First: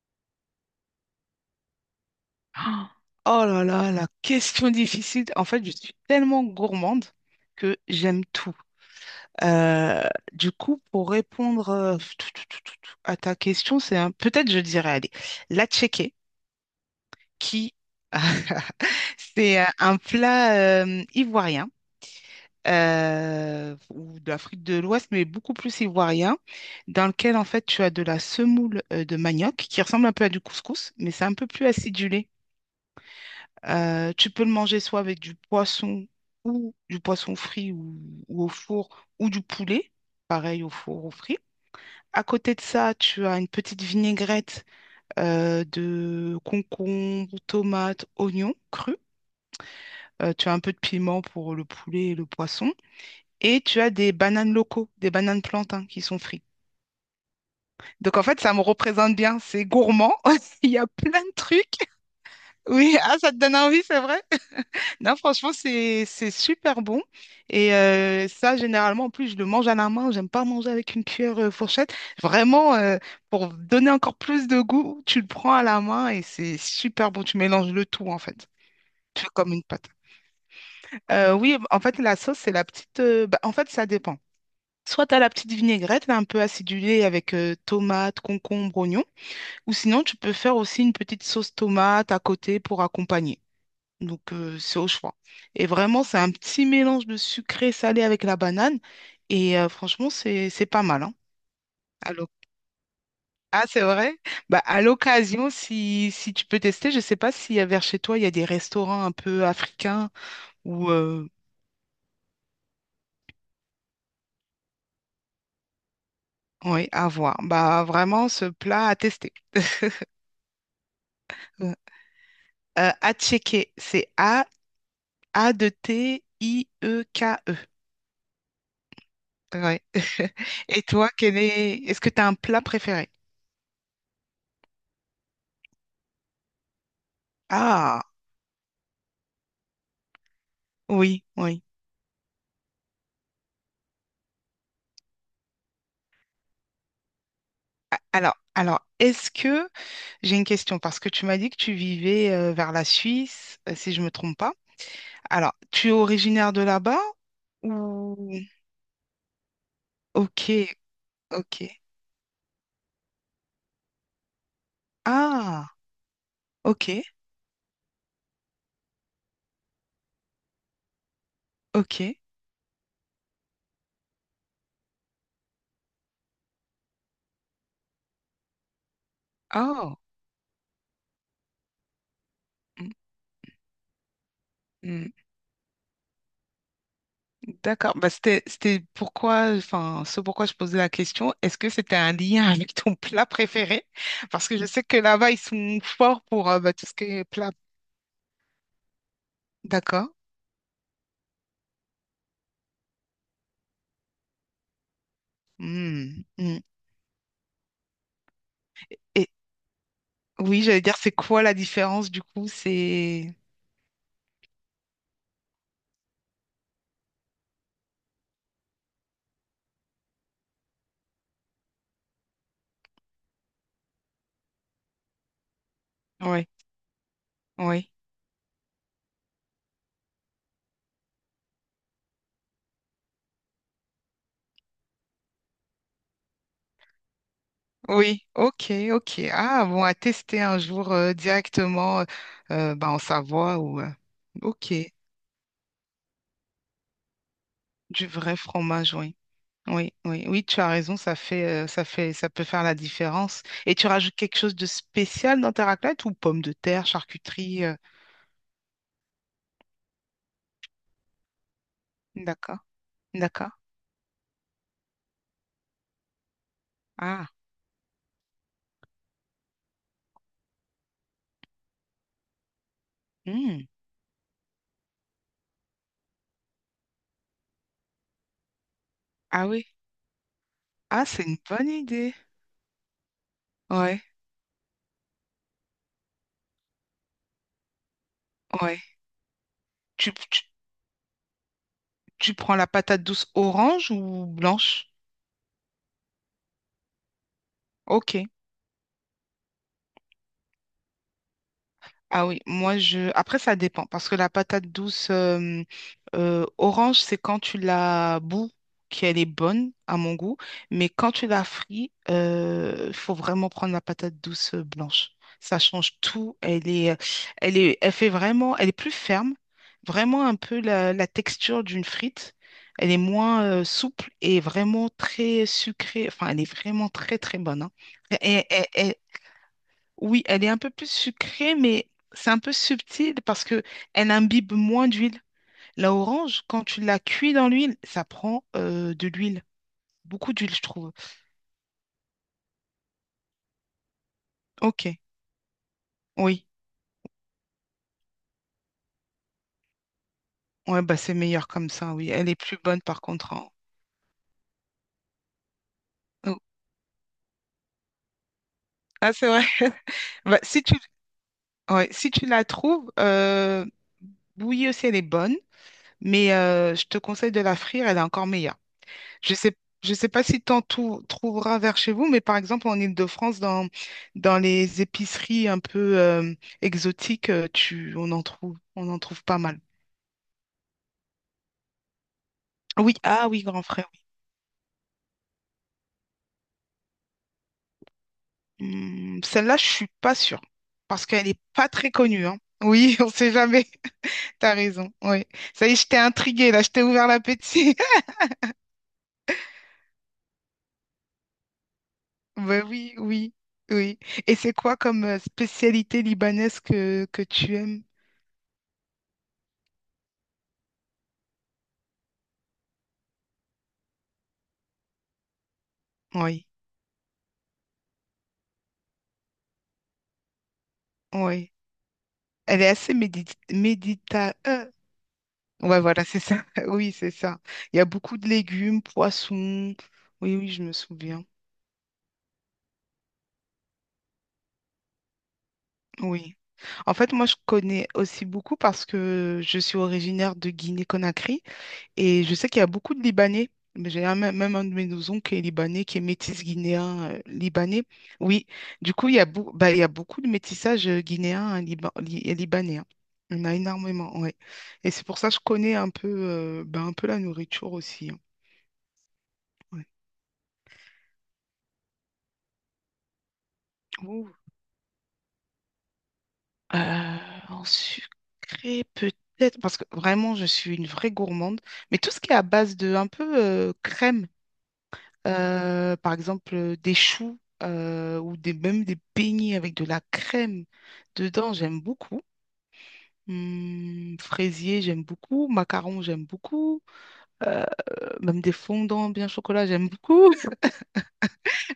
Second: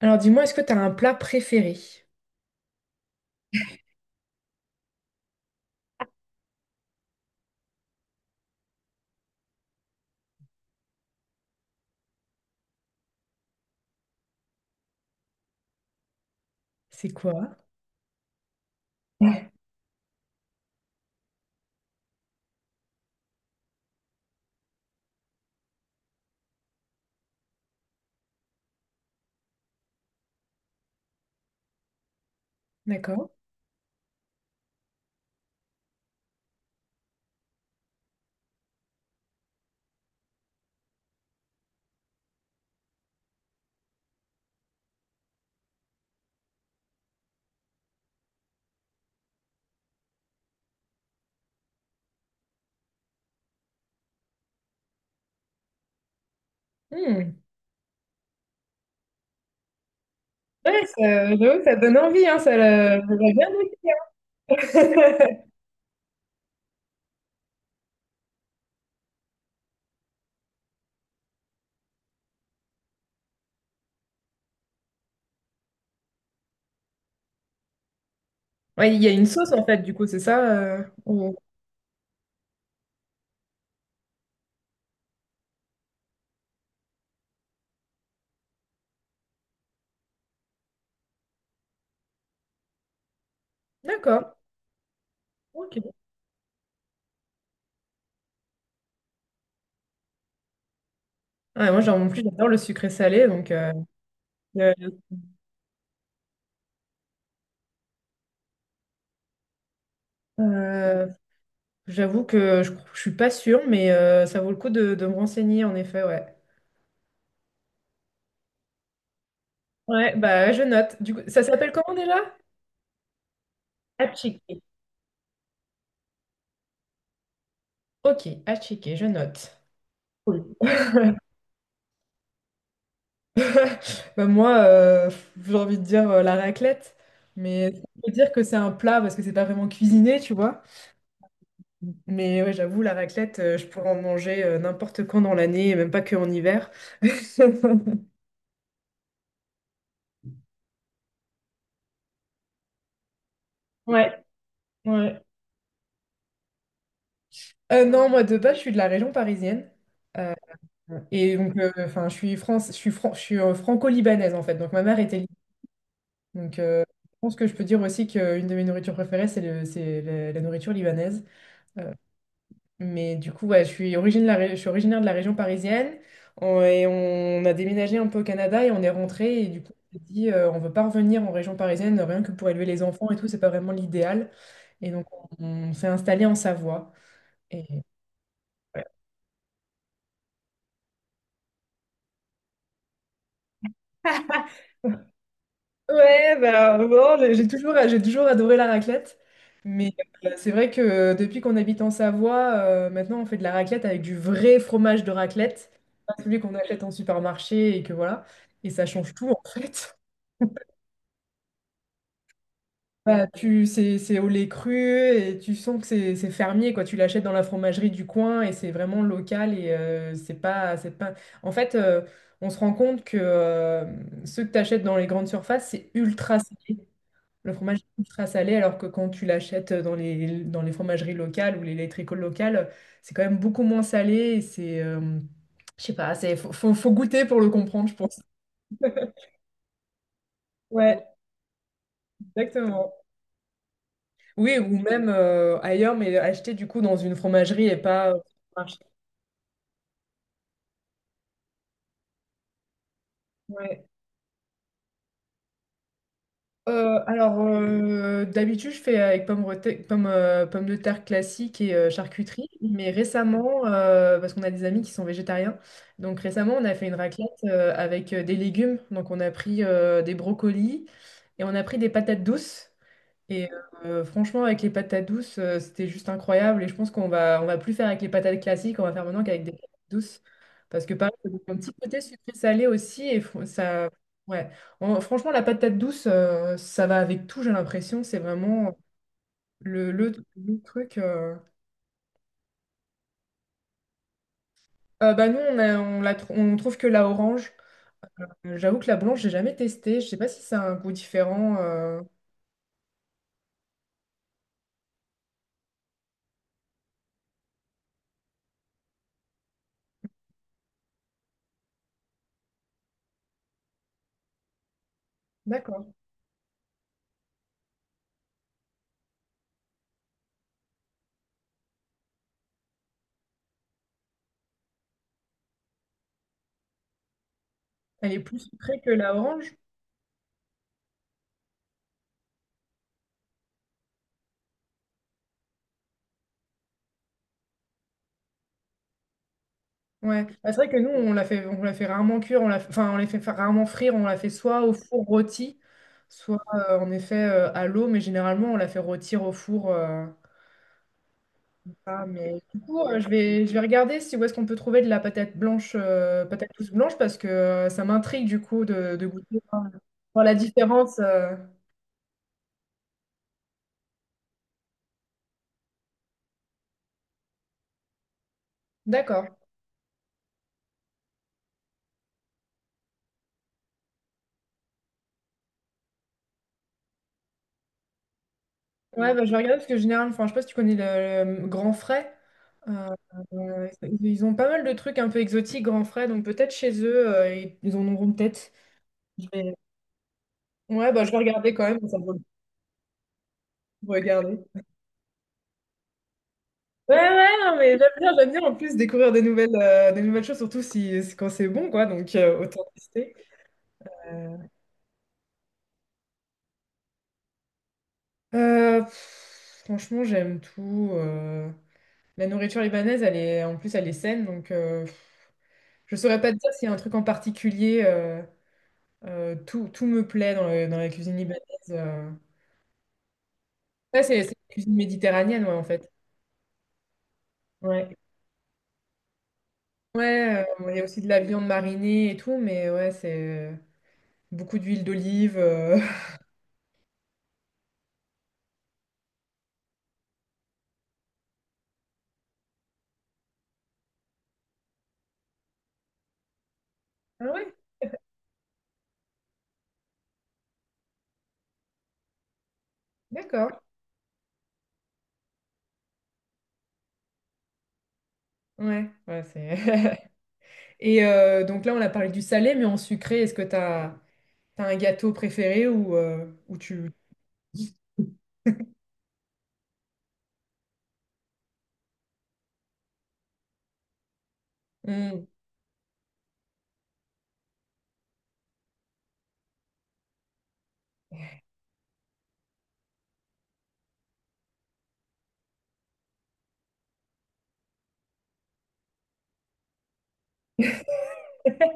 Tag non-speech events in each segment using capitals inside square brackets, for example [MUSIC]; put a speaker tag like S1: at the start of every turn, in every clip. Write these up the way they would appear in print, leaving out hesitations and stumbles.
S1: Alors dis-moi, est-ce que tu as un plat préféré?
S2: Ah, oh là là, la question difficile. En fait, je suis tellement gourmande que j'aime tout. Euh, du coup, pour répondre tout à ta question, c'est un... peut-être je dirais, allez, la tchéké,
S1: C'est quoi?
S2: qui [LAUGHS]
S1: Ouais.
S2: c'est un plat ivoirien ou d'Afrique de l'Ouest, mais beaucoup plus ivoirien, dans lequel en fait tu as de la semoule de manioc qui ressemble un peu à du couscous, mais c'est un peu plus acidulé.
S1: D'accord.
S2: Tu peux le manger soit avec du poisson ou du poisson frit ou au four ou du poulet, pareil au four ou frit. À côté de ça, tu as une petite vinaigrette de concombre, tomates, oignons crus. Tu as un peu de piment pour le poulet et le poisson. Et tu as des bananes locaux, des bananes plantains qui sont frites.
S1: Hmm.
S2: Donc en fait, ça me représente bien. C'est gourmand. [LAUGHS] Il y
S1: Ouais,
S2: a plein
S1: ça,
S2: de
S1: j'avoue,
S2: trucs.
S1: ça donne envie, hein,
S2: Oui, ah,
S1: va
S2: ça te
S1: bien
S2: donne envie,
S1: goûter,
S2: c'est vrai?
S1: hein.
S2: Non, franchement,
S1: [LAUGHS]
S2: c'est super bon. Et ça, généralement, en plus, je le mange à la main. J'aime pas manger avec une cuillère fourchette. Vraiment, pour donner encore plus de goût, tu le prends à la main et c'est super bon. Tu mélanges le tout, en fait.
S1: Ouais, il y a
S2: Tu
S1: une
S2: fais
S1: sauce
S2: comme une
S1: en fait,
S2: pâte.
S1: du coup, c'est ça?
S2: Oui, en fait, la sauce, c'est la petite... bah, en fait, ça dépend. Soit tu as la petite vinaigrette, là, un peu acidulée avec tomate, concombre, oignon. Ou sinon, tu peux faire aussi une petite sauce tomate à côté pour accompagner.
S1: D'accord.
S2: Donc, c'est au choix. Et
S1: Ok.
S2: vraiment, c'est un petit mélange de sucré salé avec la banane. Et franchement, c'est pas mal, hein.
S1: Ouais, moi, genre, en
S2: À
S1: plus,
S2: l'oc-
S1: j'adore le sucré salé, donc
S2: Ah,
S1: euh,
S2: c'est vrai? Bah,
S1: euh,
S2: à l'occasion, si tu peux tester, je ne sais pas si vers chez toi, il y a des restaurants un peu africains ou.
S1: euh, j'avoue que je suis pas sûre, mais ça vaut le coup de me renseigner, en effet, ouais.
S2: Oui, à voir. Bah, vraiment, ce plat à tester. [LAUGHS]
S1: Ouais, bah je note. Du coup, ça s'appelle comment déjà?
S2: À checker.
S1: À
S2: C'est A,
S1: checker.
S2: A de T, I, E, K, E.
S1: Ok, à checker, je note.
S2: Ouais. [LAUGHS]
S1: Cool.
S2: Et toi, quel est... est-ce que tu as un plat préféré?
S1: [LAUGHS] Bah, moi, j'ai envie de dire la raclette, mais
S2: Ah,
S1: on peut dire que c'est un plat parce que c'est pas vraiment cuisiné, tu vois.
S2: oui, oui.
S1: Mais ouais, j'avoue, la raclette, je pourrais en manger n'importe quand dans l'année, et même pas que en hiver. [LAUGHS]
S2: Alors, est-ce que j'ai une question parce que tu m'as dit que tu vivais vers la Suisse, si je me
S1: Ouais,
S2: trompe pas.
S1: ouais.
S2: Alors, tu es originaire de là-bas
S1: Non,
S2: ou.
S1: moi de base, je suis de la région parisienne.
S2: Ok,
S1: Et
S2: ok.
S1: donc, enfin, je suis France, je suis franco-libanaise en fait. Donc, ma mère était libanais.
S2: Ah,
S1: Donc,
S2: ok,
S1: je pense que je peux dire aussi qu'une de mes nourritures préférées, c'est la nourriture libanaise. Euh,
S2: ok.
S1: Mais du coup, ouais, je suis originaire de la région parisienne. Et on a déménagé un peu au Canada et on est rentré. Et du coup, on
S2: Oh,
S1: s'est dit, on veut pas revenir en région parisienne, rien que pour élever les
S2: mm,
S1: enfants et tout, c'est pas vraiment l'idéal. Et donc,
S2: mm,
S1: on, on s'est installé en Savoie. Et...
S2: d'accord. Bah,
S1: Ouais.
S2: c'était pourquoi, enfin, ce pourquoi je posais la question. Est-ce que c'était un lien [LAUGHS] avec ton plat préféré? Parce que je sais que là-bas ils sont forts
S1: Ouais,
S2: pour bah,
S1: bah,
S2: tout ce qui
S1: bon,
S2: est plat.
S1: j'ai toujours adoré la raclette. Mais
S2: D'accord.
S1: c'est vrai que depuis qu'on habite en Savoie, maintenant on fait de la raclette avec du vrai fromage de raclette, pas
S2: Mm,
S1: celui qu'on
S2: mm.
S1: achète en supermarché et que voilà. Et ça change tout en fait.
S2: Oui, j'allais dire, c'est quoi la différence du coup?
S1: Bah,
S2: C'est...
S1: c'est au lait cru et tu sens que c'est fermier, quoi. Tu l'achètes dans la fromagerie du coin et c'est vraiment local et c'est pas... En fait, on se rend compte que ceux que tu achètes dans les grandes surfaces, c'est ultra
S2: Oui,
S1: salé. Le fromage
S2: oui,
S1: est ultra salé, alors que quand tu l'achètes dans les fromageries locales ou les laiteries locales, c'est quand même beaucoup moins salé et c'est... je sais pas, c'est, faut, faut faut goûter pour le comprendre, je pense.
S2: oui, ok, ok. Ah, bon, à tester un jour
S1: Ouais,
S2: directement bah,
S1: exactement.
S2: en Savoie ou...
S1: Oui,
S2: ok,
S1: ou même ailleurs, mais acheter du coup dans une fromagerie et
S2: du
S1: pas au
S2: vrai
S1: marché.
S2: fromage, oui. Oui, oui, oui, tu as raison, ça fait, ça fait, ça peut faire la différence. Et
S1: Ouais.
S2: tu rajoutes quelque chose de spécial dans ta raclette ou pommes de terre,
S1: Alors,
S2: charcuterie
S1: d'habitude, je fais avec pommes de terre classiques et charcuterie.
S2: d'accord,
S1: Mais
S2: d'accord.
S1: récemment, parce qu'on a des amis qui sont végétariens, donc récemment, on a fait une raclette
S2: Ah,
S1: avec des légumes. Donc, on a pris des brocolis et on a pris des patates douces. Et
S2: hmm,
S1: franchement, avec les patates douces, c'était juste incroyable. Et je pense qu'on va plus faire avec les patates classiques, on va faire maintenant qu'avec
S2: ah
S1: des
S2: oui,
S1: patates douces. Parce que
S2: ah,
S1: pareil,
S2: c'est
S1: ça
S2: une
S1: donne un
S2: bonne
S1: petit côté
S2: idée.
S1: sucré-salé aussi.
S2: Ouais,
S1: Ouais. Franchement, la patate douce, ça va avec tout, j'ai l'impression. C'est vraiment
S2: ouais.
S1: le, le,
S2: Tu, tu-
S1: le truc.
S2: Tu prends la patate douce orange ou blanche?
S1: Bah nous, on a- on la tr- on trouve que la orange.
S2: Ok.
S1: J'avoue que la blanche, j'ai jamais testé. Je sais pas si ça a un goût différent.
S2: Ah oui, moi je. Après, ça dépend parce que la patate douce orange, c'est quand tu la bous qu'elle est bonne à mon goût, mais quand tu la frites, il faut vraiment prendre la patate douce blanche. Ça
S1: D'accord.
S2: change tout. Elle fait vraiment, elle est plus ferme, vraiment un peu la texture d'une frite. Elle est moins souple et vraiment très sucrée. Enfin, elle est vraiment très très bonne, hein.
S1: Elle est plus
S2: Et,
S1: sucrée que la orange.
S2: oui, elle est un peu plus sucrée, mais c'est un peu subtil parce que elle imbibe moins d'huile. La orange, quand tu la cuis dans l'huile, ça prend de l'huile,
S1: Ouais,
S2: beaucoup
S1: bah,
S2: d'huile,
S1: c'est
S2: je
S1: vrai que nous,
S2: trouve.
S1: on la fait rarement cuire, enfin, on les fait fa- rarement frire, on la fait soit au
S2: Ok,
S1: four rôti, soit
S2: oui,
S1: en effet à l'eau, mais généralement, on la fait rôtir au four.
S2: ouais, bah c'est meilleur comme ça,
S1: Ah,
S2: oui. Elle est
S1: mais
S2: plus
S1: du coup,
S2: bonne par contre.
S1: je vais regarder si où est-ce qu'on peut trouver de la patate blanche,
S2: Oh.
S1: patate douce blanche, parce que ça m'intrigue du coup de
S2: Ah, c'est
S1: goûter
S2: vrai.
S1: voir
S2: [LAUGHS]
S1: voir la
S2: Bah, si tu,
S1: différence.
S2: ouais, si tu la trouves, bouillie aussi, elle est bonne, mais je te conseille de la frire, elle est encore meilleure.
S1: D'accord.
S2: Je sais, je sais pas si tu en trouveras vers chez vous, mais par exemple en Île-de-France, dans les épiceries un peu exotiques, on en
S1: Ouais,
S2: trouve
S1: bah, je vais
S2: pas
S1: regarder
S2: mal.
S1: parce que généralement, enfin, je sais pas si tu connais le Grand Frais. Euh,
S2: Oui, ah oui, grand
S1: euh,
S2: frère, oui.
S1: ils ont pas mal de trucs un peu exotiques, Grand Frais, donc peut-être chez eux, ils ils en auront peut-être.
S2: Hmm,
S1: Je vais-
S2: celle-là, je suis pas sûre,
S1: Ouais, bah,
S2: parce
S1: je vais
S2: qu'elle est
S1: regarder quand
S2: pas
S1: même,
S2: très
S1: ça vaut le coup
S2: connue, hein. Oui, [LAUGHS] on sait jamais.
S1: de regarder.
S2: [LAUGHS] T'as raison. Oui. Ça y est, je t'ai intriguée, là, je t'ai
S1: Ouais,
S2: ouvert
S1: ouais, non, mais
S2: l'appétit. [LAUGHS]
S1: j'aime bien en plus découvrir des nouvelles choses, surtout si, quand c'est bon, quoi, donc autant
S2: Ben oui,
S1: tester.
S2: oui, oui. Et
S1: Euh,
S2: c'est quoi comme spécialité libanaise que tu aimes?
S1: pff, franchement, j'aime tout. La nourriture libanaise, en plus, elle est saine, donc je saurais pas te
S2: Oui,
S1: dire s'il y a un truc en particulier. Tout, tout me plaît dans, dans la cuisine libanaise.
S2: oui.
S1: euh.
S2: Elle est assez médita...
S1: Ouais, c'est
S2: médita...
S1: la cuisine méditerranéenne, ouais, en
S2: ouais,
S1: fait.
S2: voilà, c'est ça. [LAUGHS] Oui, c'est ça. Il y a
S1: Ouais.
S2: beaucoup de légumes, poissons. Oui,
S1: Ouais,
S2: oui, je me
S1: il y a aussi de la
S2: souviens.
S1: viande marinée et tout, mais ouais, c'est beaucoup d'huile d'olive. [LAUGHS]
S2: Oui. En fait, moi, je connais aussi beaucoup parce que je suis originaire de Guinée-Conakry. Et je sais qu'il y a beaucoup de Libanais, mais j'ai même un de mes oncles qui est libanais, qui est métis guinéen
S1: Ah ouais,
S2: libanais. Oui, du coup, il y a, bah, il y a beaucoup de métissage guinéen hein, et libanais, hein. Il y en a
S1: d'accord.
S2: énormément, ouais. Et c'est pour ça que je connais un peu, bah, un peu la nourriture aussi, hein.
S1: Ouais, ouais, c'est.
S2: Ouais.
S1: [LAUGHS] Et donc là, on a parlé du salé, mais en sucré, est-ce que
S2: Ouh.
S1: t'as un gâteau préféré ou tu.
S2: Euh,
S1: [LAUGHS]
S2: En sucré, peut-être, parce que vraiment, je suis une vraie gourmande. Mais tout ce qui est à base de un peu crème,
S1: Hmm.
S2: Par exemple, des choux ou des, même des beignets avec de la crème dedans, j'aime beaucoup. Fraisier, j'aime beaucoup. Macarons, j'aime beaucoup. Euh, même des fondants bien chocolat, j'aime beaucoup. [LAUGHS]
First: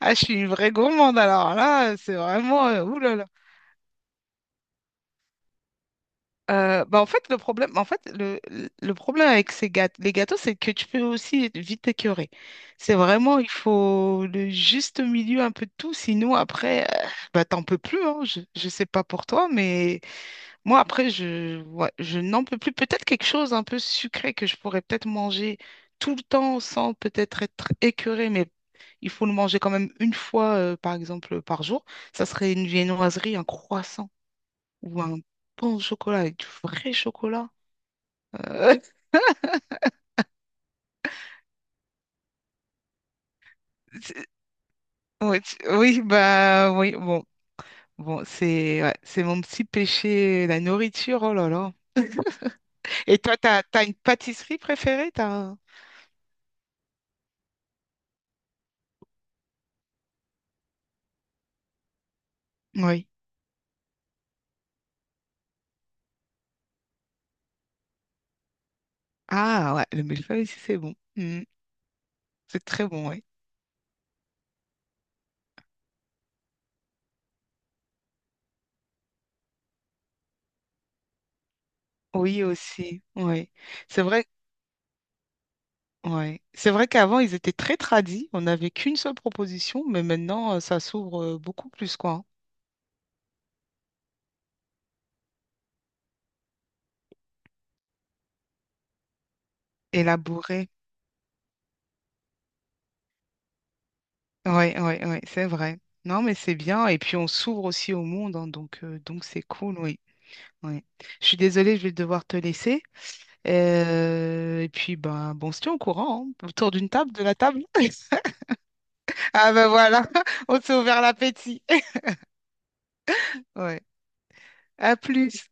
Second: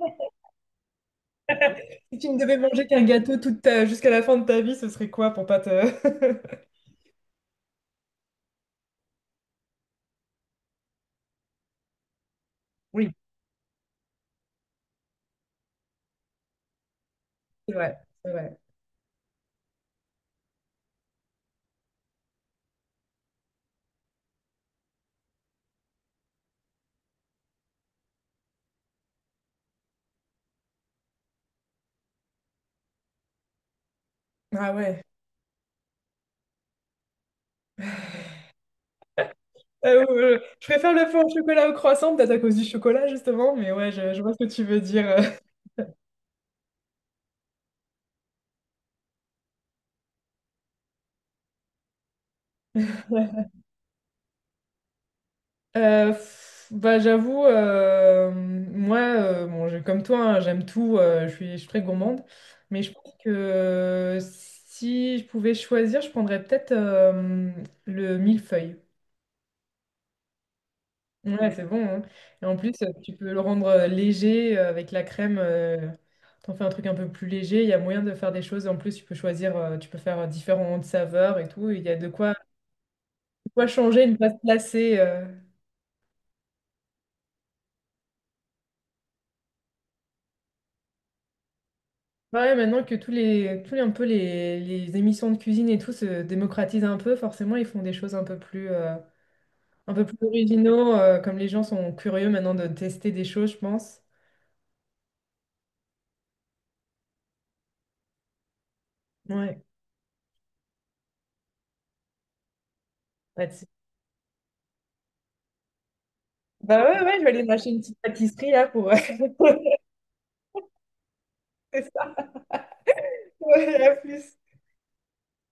S2: Ah, je suis une vraie gourmande alors là, c'est
S1: Si tu ne devais
S2: vraiment...
S1: manger qu'un
S2: oulala.
S1: gâteau jusqu'à la fin de ta vie, ce serait quoi pour pas te. [LAUGHS]
S2: Bah en fait, le problème, en fait, le problème avec ces gâteaux, les gâteaux, c'est que tu peux aussi être vite t'écœurer. C'est
S1: Oui,
S2: vraiment, il faut le juste milieu un peu de tout, sinon après, bah, t'en
S1: c'est
S2: peux
S1: vrai,
S2: plus, hein.
S1: c'est vrai.
S2: Je sais pas pour toi, mais moi, après, ouais, je n'en peux plus. Peut-être quelque chose un peu sucré que je pourrais peut-être manger tout le temps sans peut-être être écœurée, mais il faut le manger quand même une fois, par exemple, par jour. Ça serait une viennoiserie, un croissant
S1: Ah
S2: ou
S1: ouais.
S2: un bon chocolat avec du vrai chocolat. Euh,
S1: Je préfère le feu au chocolat au croissant, peut-être à cause du chocolat justement, mais ouais,
S2: [LAUGHS]
S1: je
S2: c'est-
S1: vois ce que tu veux dire.
S2: ouais,
S1: [LAUGHS]
S2: oui, bah oui, bon. Bon, c'est ouais, c'est mon petit péché, la nourriture, oh là là. Et toi, t'as une pâtisserie préférée, t'as... un-
S1: Pff, bah j'avoue, bon, comme toi, hein, j'aime tout, je suis très gourmande, mais je
S2: Oui.
S1: pense que si je pouvais choisir, je prendrais peut-être le millefeuille.
S2: Ah ouais, le millefeuille aussi, c'est bon. Mm.
S1: Ouais, c'est bon, hein. Et en
S2: C'est
S1: plus,
S2: très bon,
S1: tu
S2: oui.
S1: peux le rendre léger avec la crème. T'en fais un truc un peu plus léger. Il y a moyen de faire des choses. En plus, tu peux choisir, tu peux faire différentes saveurs et tout. Il y a
S2: Oui aussi, oui.
S1: de quoi
S2: C'est
S1: changer, ne
S2: vrai,
S1: pas se lasser.
S2: ouais. C'est vrai qu'avant, ils étaient très tradis. On n'avait qu'une seule proposition, mais maintenant, ça s'ouvre beaucoup plus, quoi.
S1: Ouais, maintenant que tous les, un peu les émissions de cuisine et tout se démocratisent un peu, forcément, ils font des choses un peu plus
S2: Élaboré.
S1: originaux. Comme les gens sont curieux maintenant de tester des choses, je pense.
S2: Ouais, ouais, ouais, c'est vrai. Non, mais c'est bien. Et puis on s'ouvre aussi au monde, hein, donc c'est
S1: Ouais.
S2: cool, oui. Ouais. Je suis désolée, je vais devoir te laisser.
S1: Bah, tu-
S2: Et puis ben bon, on se tient au courant, hein, autour
S1: bah
S2: d'une
S1: ouais,
S2: table,
S1: ouais,
S2: de
S1: je vais
S2: la
S1: aller
S2: table.
S1: m'acheter une petite
S2: [LAUGHS]
S1: pâtisserie là pour.
S2: Ah ben
S1: [LAUGHS]
S2: voilà, [LAUGHS] on s'est ouvert l'appétit. [LAUGHS] Ouais.
S1: Ouais, à plus.
S2: À plus.